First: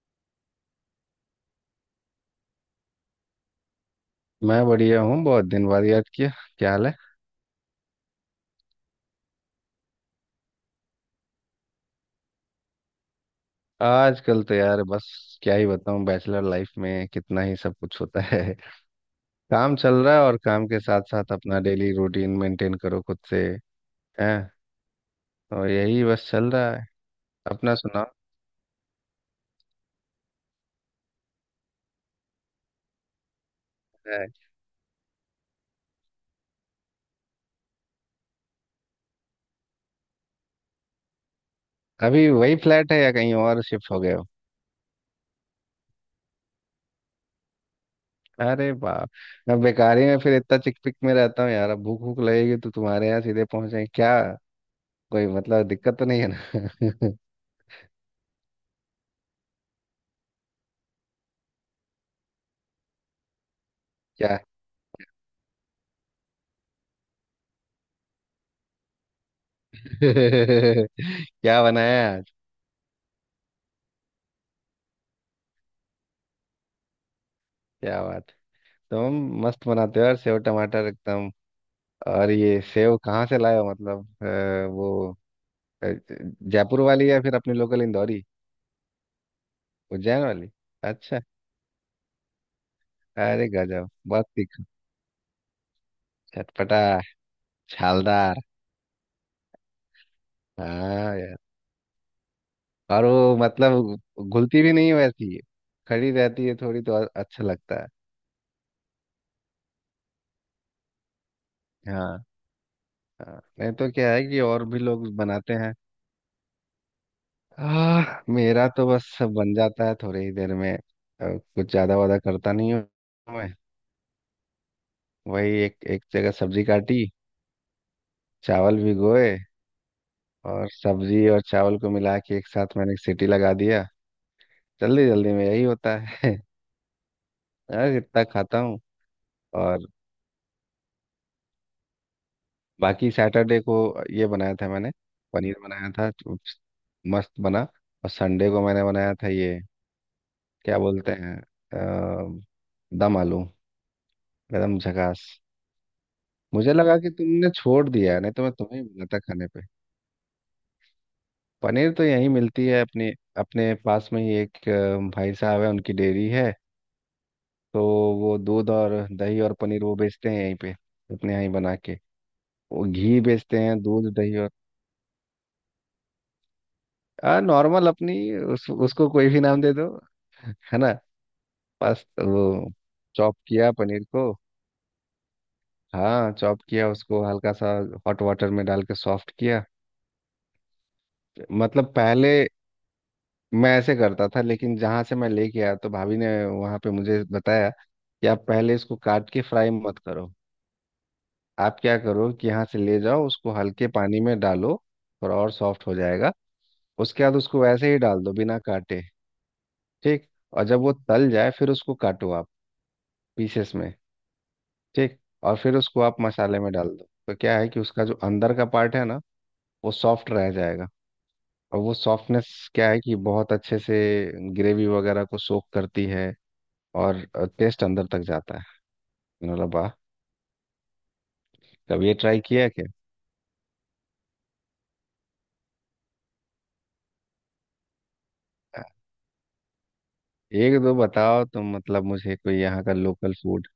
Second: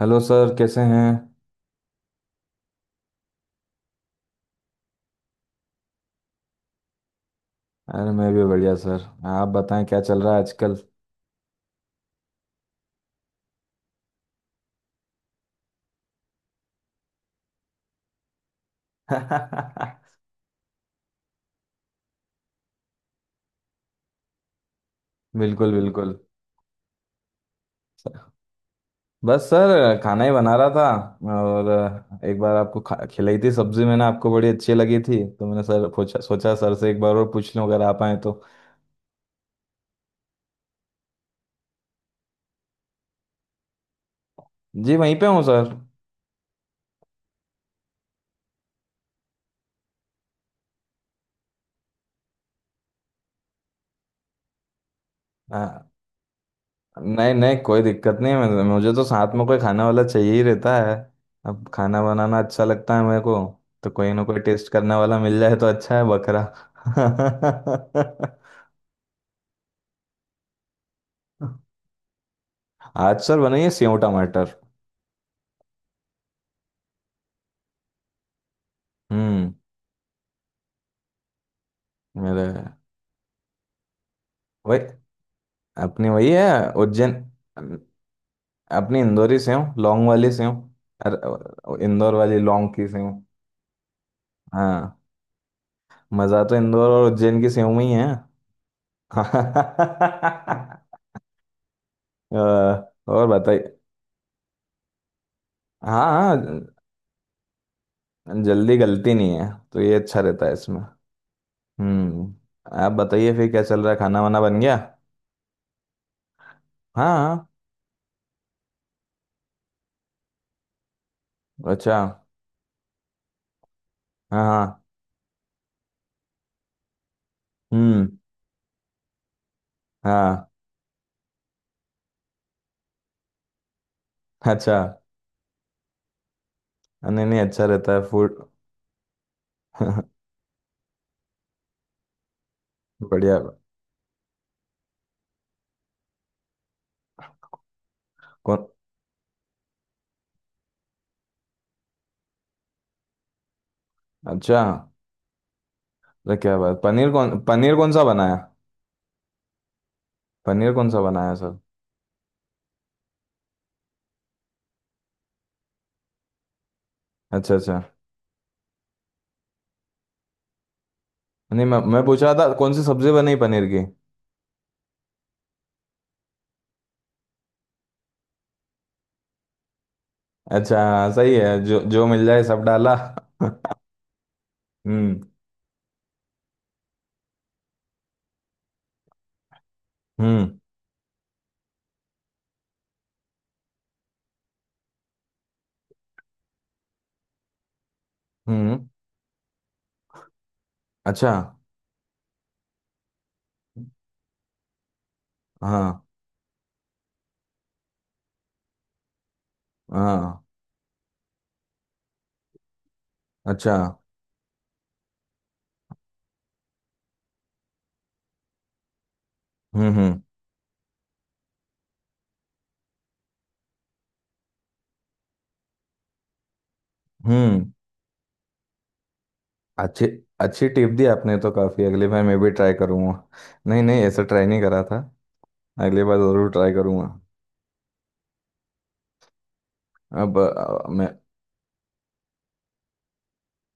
Hello sir, कैसे हैं। मैं बढ़िया हूँ। बहुत दिन बाद याद किया। क्या हाल है? अरे मैं भी बढ़िया सर। आप बताएं क्या चल रहा है आजकल। आजकल तो यार बस क्या ही बताऊँ, बैचलर लाइफ में कितना ही सब कुछ होता है। काम चल रहा है, और काम के साथ साथ अपना डेली रूटीन मेंटेन करो खुद से। हैं। और बिल्कुल यही बिल्कुल। बस चल रहा है। अपना सुनाओ। बस सर खाना ही बना रहा था। और एक बार आपको खिलाई थी सब्जी मैंने, आपको है? बड़ी अच्छी लगी थी, तो मैंने सर पूछा, सोचा सर से एक बार और पूछ लूं अगर आप आए तो। अभी वही फ्लैट है या कहीं और शिफ्ट हो गए हो? जी वहीं पे हूँ सर। अरे बाप। मैं बेकारी में फिर इतना चिकपिक में रहता हूँ यार, अब भूख भूख लगेगी तो तुम्हारे यहाँ सीधे पहुंचे क्या? कोई मतलब हाँ, दिक्कत तो नहीं है ना? नहीं नहीं कोई दिक्कत नहीं है। मुझे तो साथ में कोई खाने वाला चाहिए ही रहता है। अब खाना बनाना अच्छा लगता है मेरे को, तो कोई ना क्या। कोई टेस्ट करने वाला मिल जाए तो अच्छा है, बकरा। क्या बनाया आज? आचार बनाइए सेव टमाटर। क्या बात। तुम हम्म। मस्त बनाते हो यार, सेव टमाटर एकदम। और मेरे, ये सेव कहाँ से लाए हो, मतलब वही, वो अ, अपनी वही है। जयपुर वाली उज्जैन। या फिर अपनी लोकल इंदौरी अपनी इंदौरी सेव, लौंग उज्जैन वाली सेव। वाली? अच्छा। अरे इंदौर वाली लौंग की सेव। अरे गजब, बहुत तीखा, हाँ, मजा तो चटपटा, इंदौर और उज्जैन की सेव में ही है। छालदार। अ, हाँ यार। और और वो बताइए। मतलब घुलती भी नहीं है वैसी, हाँ खड़ी रहती है हाँ। थोड़ी तो और अच्छा लगता है। जल्दी गलती नहीं है तो ये अच्छा रहता है इसमें। हाँ हम्म। आप बताइए हाँ। फिर क्या नहीं चल तो रहा है, क्या खाना है वाना कि बन और गया। भी लोग बनाते हैं। हाँ हाँ। मेरा तो बस बन जाता है थोड़ी ही देर में, कुछ अच्छा। ज्यादा वादा करता नहीं हूँ मैं। हाँ हाँ। वही एक एक जगह सब्जी काटी, हम्म। चावल भिगोए, हाँ। और सब्जी और चावल को मिला के एक साथ मैंने एक सीटी लगा दिया। अच्छा। जल्दी जल्दी में यही होता है। नहीं नहीं अच्छा हाँ, रहता है इतना फूड। खाता हूँ। और बाकी बढ़िया। सैटरडे को ये बनाया था मैंने, पनीर बनाया था तो मस्त बना। और संडे कौन। को मैंने बनाया था ये, क्या बोलते हैं, अ, दम आलू। अच्छा। एकदम झकास। अरे क्या मुझे बात। लगा पनीर कि कौन, तुमने पनीर छोड़ कौन सा दिया है, नहीं बनाया। तो मैं तुम्हें ही बनाता खाने। पनीर कौन सा बनाया सर। पनीर तो यहीं मिलती है अपने, अपने पास में ही एक भाई साहब है, उनकी डेयरी है। अच्छा अच्छा। तो वो दूध और दही और पनीर वो बेचते हैं यहीं पे, अपने यहाँ ही नहीं, बना मैं के। मैं पूछ रहा था कौन सी वो सब्जी घी बनी बेचते पनीर हैं, की। दूध दही और आ नॉर्मल अपनी उसको कोई भी नाम दे दो। है अच्छा, ना। हाँ, सही है, जो जो बस मिल जाए सब वो डाला। चॉप किया पनीर को। हम्म हाँ चॉप किया उसको हल्का सा, हॉट वाटर में डाल के सॉफ्ट किया। हम्म। मतलब पहले मैं ऐसे करता था, लेकिन जहाँ से मैं लेके आया तो भाभी ने वहाँ पे मुझे बताया कि आप पहले हम्म। इसको काट के फ्राई मत करो। अच्छा। आप क्या करो कि यहाँ से ले जाओ उसको, हल्के पानी में डालो और सॉफ्ट हो हाँ जाएगा। उसके बाद उसको वैसे ही डाल दो बिना काटे। ठीक। हाँ। और जब वो तल जाए फिर उसको काटो आप, अच्छा। पीसेस में। ठीक। और फिर उसको आप मसाले में डाल दो, तो क्या है कि उसका जो अंदर का पार्ट है ना, वो हम्म। सॉफ्ट रह जाएगा। और वो सॉफ्टनेस क्या है कि बहुत अच्छे से ग्रेवी वगैरह को सोख करती है, और हम्म। टेस्ट अंदर तक जाता है। मैंने बोला वाह। अच्छी। अच्छी टिप दी आपने तो, काफ़ी, अगली कभी ये बार मैं ट्राई भी किया है ट्राई क्या? करूँगा। नहीं नहीं ऐसा ट्राई नहीं करा था। अगली बार ज़रूर ट्राई करूँगा। अब एक दो मैं। बताओ तुम, मतलब मुझे कोई यहाँ का लोकल फूड।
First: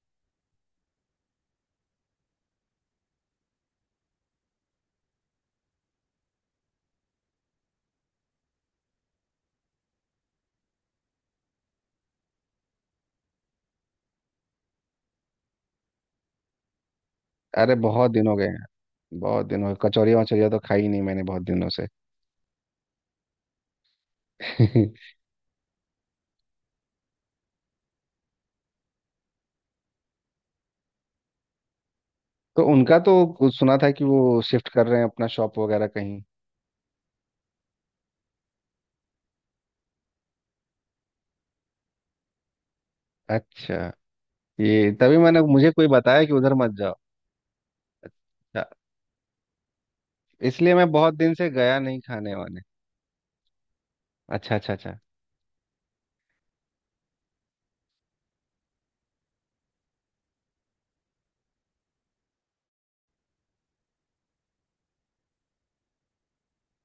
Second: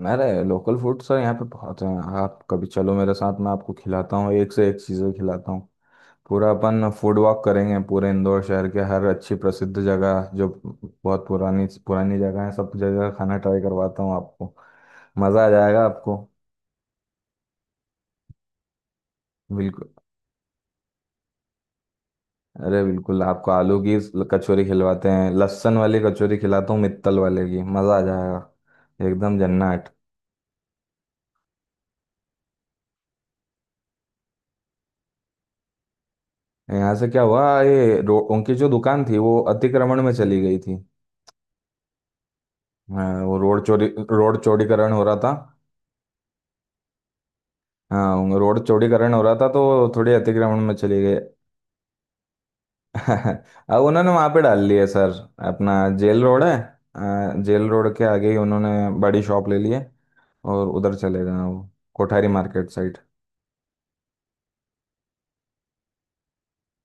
मेरे लोकल फूड सर यहाँ पे बहुत हैं। आप कभी चलो मेरे साथ, मैं आपको खिलाता हूँ, एक से एक चीज़ें खिलाता हूँ। पूरा अपन फूड वॉक करेंगे पूरे इंदौर शहर के, हर अच्छी प्रसिद्ध जगह जो बहुत पुरानी पुरानी जगह है, सब जगह खाना ट्राई करवाता हूँ आपको। मज़ा आ जाएगा आपको। अरे बहुत दिन हो गए हैं। बहुत दिन हो गए, बिल्कुल। कचौरियाँ वचौरियाँ तो खाई नहीं मैंने बहुत दिनों से। अरे बिल्कुल, आपको आलू की कचौरी खिलवाते हैं, लहसुन वाली कचौरी खिलाता हूँ मित्तल वाले की, मज़ा आ जाएगा, एकदम जन्नत। तो उनका तो कुछ सुना था कि वो शिफ्ट कर रहे हैं अपना शॉप वगैरह कहीं। यहाँ से क्या हुआ, ये उनकी जो दुकान थी वो अतिक्रमण में चली गई थी। हाँ, वो रोड अच्छा। चोरी, रोड चौड़ीकरण ये हो रहा तभी था। मैंने, मुझे कोई बताया कि उधर मत जाओ। हाँ वो रोड अच्छा, चौड़ीकरण हो रहा था तो थोड़ी अतिक्रमण में इसलिए मैं चली बहुत गए। दिन से गया नहीं खाने वाने। अब उन्होंने वहां पे अच्छा डाल अच्छा लिए अच्छा। सर, अपना जेल रोड है, जेल रोड के आगे ही उन्होंने बड़ी शॉप ले ली है और उधर चले गए हैं वो, Kothari market side.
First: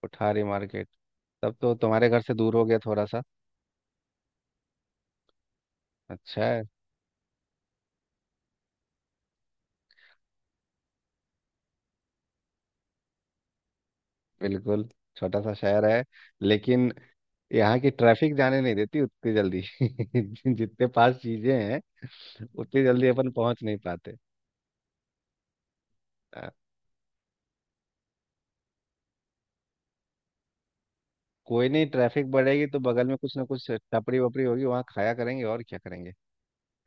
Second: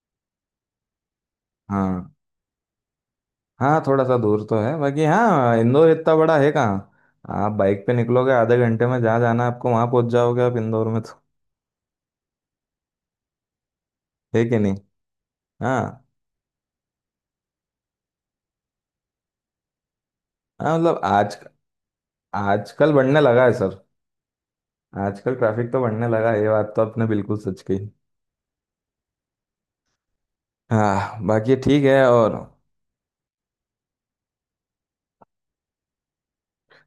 Kothari market. तब तो हाँ, तुम्हारे घर से दूर हो गया थोड़ा सा। हाँ थोड़ा सा दूर तो है, बाकी हाँ इंदौर इतना बड़ा है अच्छा। कहाँ। आप बाइक पे निकलोगे, आधे घंटे में जहाँ जाना है आपको वहां पहुंच जाओगे आप इंदौर में तो, है कि नहीं। बिल्कुल। छोटा सा शहर है, हाँ लेकिन यहाँ की ट्रैफिक जाने नहीं देती उतनी जल्दी हाँ, जितने मतलब पास आज, चीजें हैं, उतनी आजकल जल्दी बढ़ने अपन लगा है पहुंच नहीं सर। पाते। आजकल ट्रैफिक तो बढ़ने लगा, ये हाँ, बात तो आपने बिल्कुल सच कही। हाँ बाकी कोई ठीक नहीं, है। ट्रैफिक और बढ़ेगी तो बगल में कुछ ना कुछ टपरी वपरी होगी, वहाँ खाया करेंगे और क्या करेंगे।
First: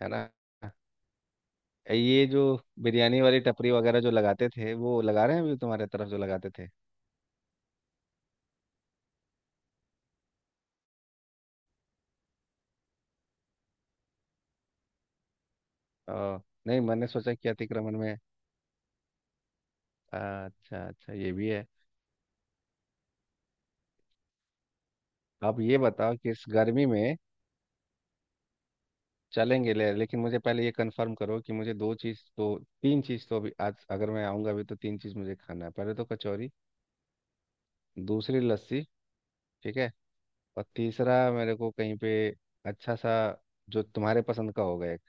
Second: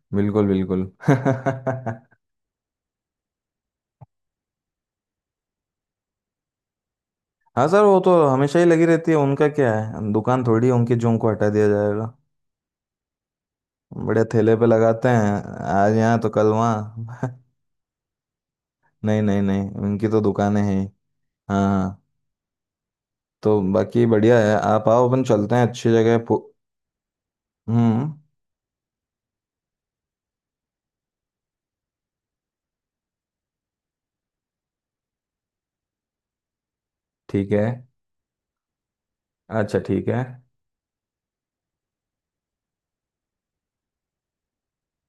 है ना। बिल्कुल बिल्कुल। ये जो बिरयानी वाली टपरी वगैरह जो लगाते थे, वो लगा रहे हैं अभी तुम्हारे तरफ जो लगाते थे? हाँ सर वो तो हमेशा ही लगी रहती है। उनका क्या है दुकान थोड़ी है उनकी, जो उनको हटा दिया जाएगा। बड़े ठेले पे लगाते हैं, आज यहाँ तो आ, कल नहीं मैंने सोचा वहाँ। कि अतिक्रमण में। नहीं नहीं नहीं उनकी तो दुकानें हैं अच्छा ही। अच्छा, ये भी है। हाँ तो बाकी बढ़िया है, आप आओ अपन चलते अब हैं ये अच्छी बताओ जगह कि इस गर्मी में हम्म। चलेंगे ले, लेकिन मुझे पहले ये कंफर्म करो कि मुझे दो चीज़ तो, तीन चीज़ तो, अभी आज अगर मैं आऊँगा अभी तो तीन चीज़ मुझे खाना है। पहले तो कचौरी, ठीक है। दूसरी लस्सी। ठीक अच्छा है। ठीक है। और तीसरा मेरे को कहीं पे अच्छा सा, जो तुम्हारे पसंद का होगा एक,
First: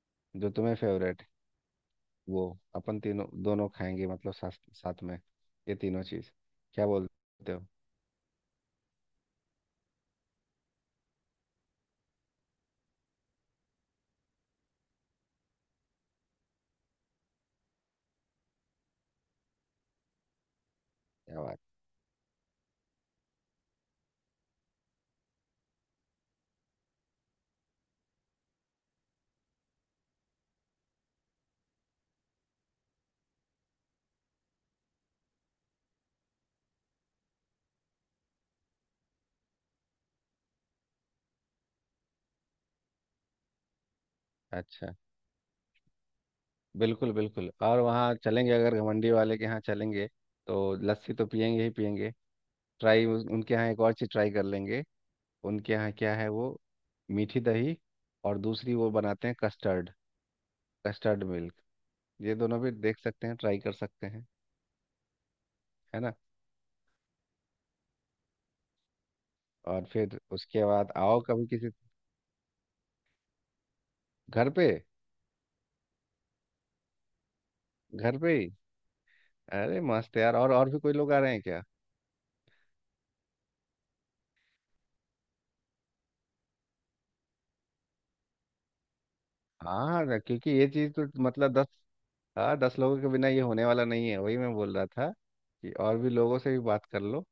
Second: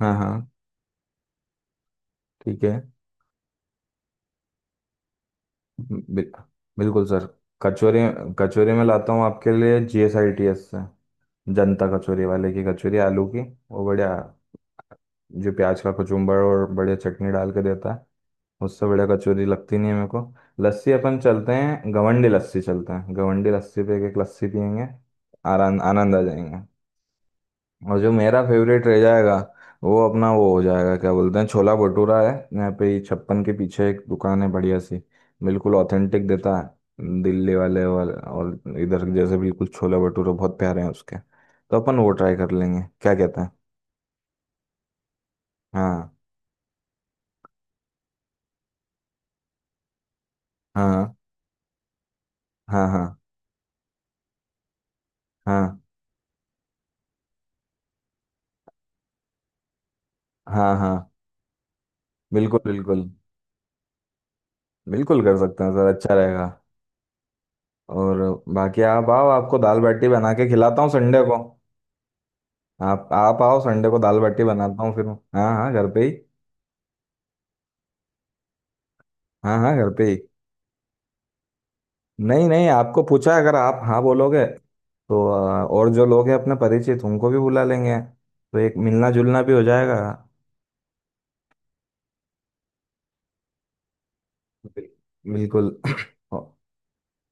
हाँ हाँ जो तुम्हें फेवरेट वो, ठीक है। अपन तीनों दोनों खाएंगे, मतलब साथ साथ में ये तीनों बिल, चीज़। क्या बिल्कुल सर। बोलते हो? कचौरी, कचौरी में लाता हूँ आपके लिए जीएसआईटीएस से, जनता कचौरी वाले की कचौरी, आलू की, वो बढ़िया, जो प्याज का कचुम्बर और बढ़िया चटनी डाल के देता है, उससे बढ़िया कचौरी लगती नहीं है मेरे को। लस्सी अपन क्या चलते बात। हैं, गवंडी लस्सी चलते हैं, गवंडी लस्सी पे एक एक लस्सी पियेंगे, आराम आनंद आ जाएंगे। और जो मेरा फेवरेट रह जाएगा, वो अपना, वो हो जाएगा क्या बोलते हैं, छोला भटूरा है यहाँ पे ही, छप्पन के पीछे एक दुकान है बढ़िया सी, बिल्कुल ऑथेंटिक देता है, दिल्ली वाले वाले और इधर जैसे बिल्कुल छोला भटूरा, बहुत प्यारे हैं उसके, तो अपन वो ट्राई कर लेंगे, क्या कहते हैं। अच्छा। हाँ। बिल्कुल बिल्कुल। और वहाँ चलेंगे, अगर घमंडी वाले के यहाँ चलेंगे तो लस्सी हाँ तो पियेंगे ही पियेंगे। हाँ। हाँ ट्राई, उनके यहाँ एक और चीज़ ट्राई कर लेंगे। उनके हाँ यहाँ क्या है वो, मीठी दही, और दूसरी वो बनाते हैं कस्टर्ड, हाँ हाँ। Custard milk. ये बिल्कुल दोनों भी देख बिल्कुल। सकते हैं, ट्राई कर सकते हैं। बिल्कुल कर सकते हैं सर, है अच्छा ना। रहेगा। और बाकी आप आओ, आपको दाल और बाटी फिर बना के उसके खिलाता हूँ बाद आओ संडे को। कभी किसी, आप आओ संडे को, दाल बाटी घर पे। बनाता हूँ फिर। हाँ हाँ घर पे ही। घर पे ही। हाँ हाँ अरे घर पे ही। मस्त यार। और भी कोई लोग आ रहे हैं क्या? नहीं नहीं, आपको पूछा, अगर आप हाँ बोलोगे तो और जो लोग हैं अपने परिचित उनको भी बुला लेंगे तो एक मिलना जुलना भी हो जाएगा। हाँ ना, क्योंकि ये चीज़ तो मतलब दस, हाँ 10 लोगों के बिना ये होने वाला नहीं है, वही मैं बोल रहा था बिल- बिल्कुल। कि और भी लोगों औ- से भी बात कर लो।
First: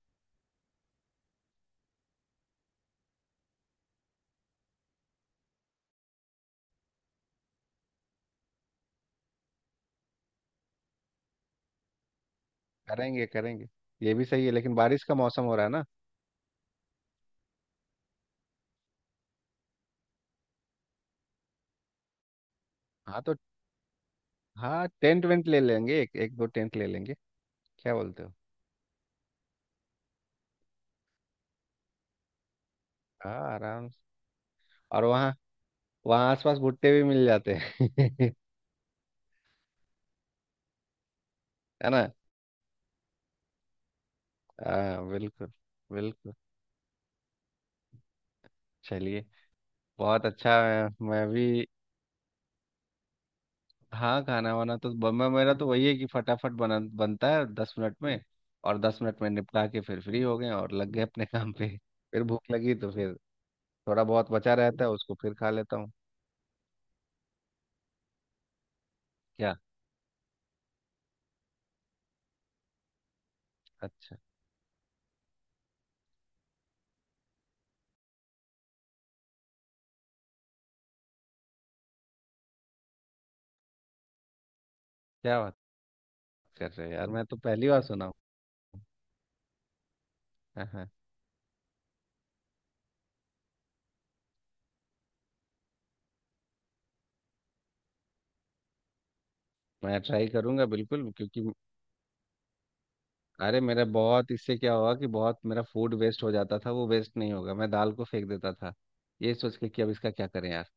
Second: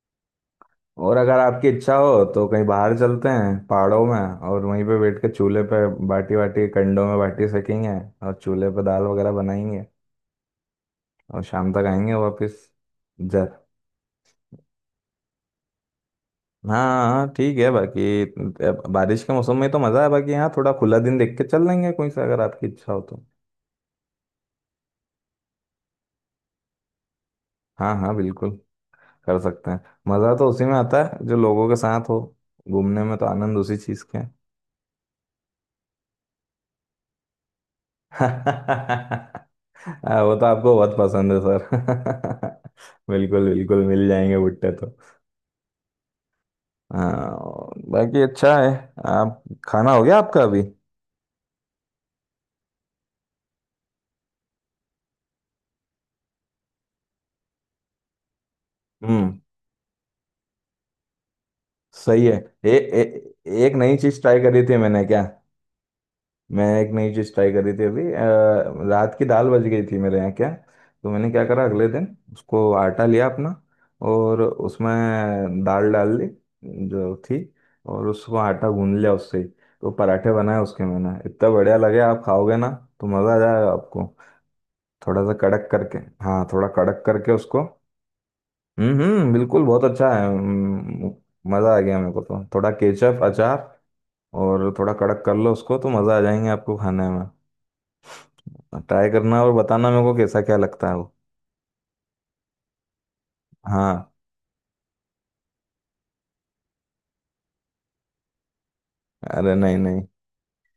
और अगर आपकी इच्छा हो तो कहीं बाहर चलते हैं पहाड़ों में, और वहीं पे बैठ के चूल्हे पे बाटी वाटी, कंडों में बाटी सेकेंगे, और चूल्हे पे दाल वगैरह बनाएंगे, और शाम तक आएंगे वापस। करेंगे जर, करेंगे। ये भी सही है, लेकिन बारिश का मौसम हो रहा है ना। हाँ हाँ ठीक है बाकी। अब बारिश के मौसम में तो मज़ा है, बाकी यहाँ थोड़ा खुला दिन देख के चल लेंगे कोई सा, अगर आपकी इच्छा हो हाँ तो। तो, हाँ टेंट वेंट ले लेंगे, एक एक दो टेंट ले लेंगे। क्या हाँ हाँ बोलते हो? बिल्कुल। कर सकते हैं। मज़ा तो उसी में आता है जो लोगों के साथ हो, घूमने में तो हाँ आनंद उसी आराम से। चीज़ का है। और वहाँ वहाँ आसपास भुट्टे भी मिल जाते हैं। हाँ, वो तो आपको बहुत पसंद है है ना। सर। बिल्कुल बिल्कुल मिल जाएंगे भुट्टे तो। हाँ बिल्कुल। बिल्कुल। हाँ बाकी अच्छा है। चलिए। आप खाना हो गया बहुत आपका अच्छा अभी। है मैं भी। हाँ खाना वाना तो मैं मेरा तो वही है कि फटाफट बना बनता है 10 मिनट में, और 10 मिनट में हम्म, निपटा के फिर फ्री हो गए और लग गए अपने काम पे। फिर सही है। भूख ए, लगी तो फिर, ए, एक नई थोड़ा चीज़ बहुत ट्राई बचा करी थी रहता है मैंने, उसको क्या। फिर खा लेता हूँ। मैं एक नई चीज़ ट्राई करी थी अभी, रात की दाल क्या? बच गई थी मेरे यहाँ, क्या। तो मैंने क्या करा अगले दिन, उसको आटा लिया अपना अच्छा। और उसमें दाल डाल दी जो थी, और उसको आटा गूंद लिया उससे ही। तो पराठे बनाए उसके मैंने, इतना बढ़िया लगे, आप खाओगे ना तो मज़ा आ जाएगा आपको। थोड़ा सा क्या बात, कड़क करके, हाँ थोड़ा कर रहे हो कड़क यार, मैं करके तो उसको। पहली बार सुना हूँ। हम्म, बिल्कुल बहुत अच्छा है। हाँ हाँ। मज़ा आ गया मेरे को, तो थोड़ा केचप अचार और थोड़ा कड़क कर लो उसको तो मज़ा आ जाएंगे आपको खाने में। ट्राई करना और बताना मैं मेरे को ट्राई कैसा क्या करूंगा लगता है बिल्कुल, वो। क्योंकि अरे मेरा हाँ, बहुत इससे क्या हुआ कि बहुत मेरा फूड वेस्ट हो जाता था, वो वेस्ट नहीं होगा। मैं दाल को फेंक देता था ये अरे सोच के नहीं कि अब नहीं, इसका क्या करें यार।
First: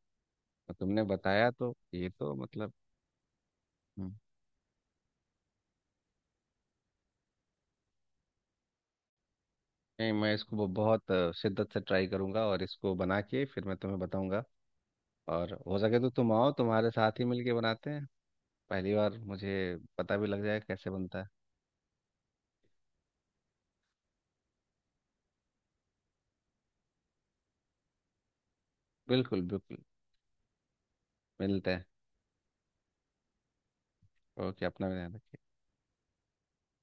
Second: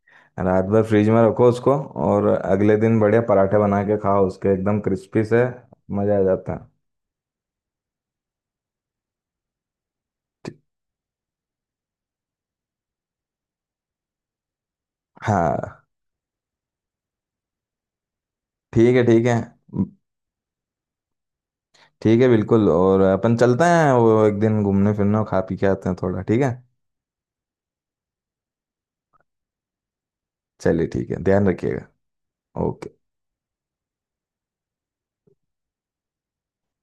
रात और भर तुमने फ्रिज में रखो बताया तो उसको ये और तो मतलब अगले दिन बढ़िया पराठे बना के हम्म, खाओ उसके एकदम क्रिस्पी से, मजा आ जाता है। नहीं मैं ठी- इसको बहुत शिद्दत से ट्राई करूंगा और इसको बना के फिर मैं तुम्हें बताऊंगा। और हाँ हो सके तो तुम आओ, तुम्हारे साथ ही मिलके बनाते हैं। पहली ठीक है बार ठीक है। मुझे पता भी लग जाएगा कैसे बनता है। ठीक है बिल्कुल, और अपन चलते हैं वो एक दिन घूमने फिरने और खा पी के आते हैं थोड़ा, ठीक है। बिल्कुल बिल्कुल। चलिए, ठीक है, ध्यान मिलते हैं। रखिएगा। ओके। ओके। अपना भी ध्यान रखिए।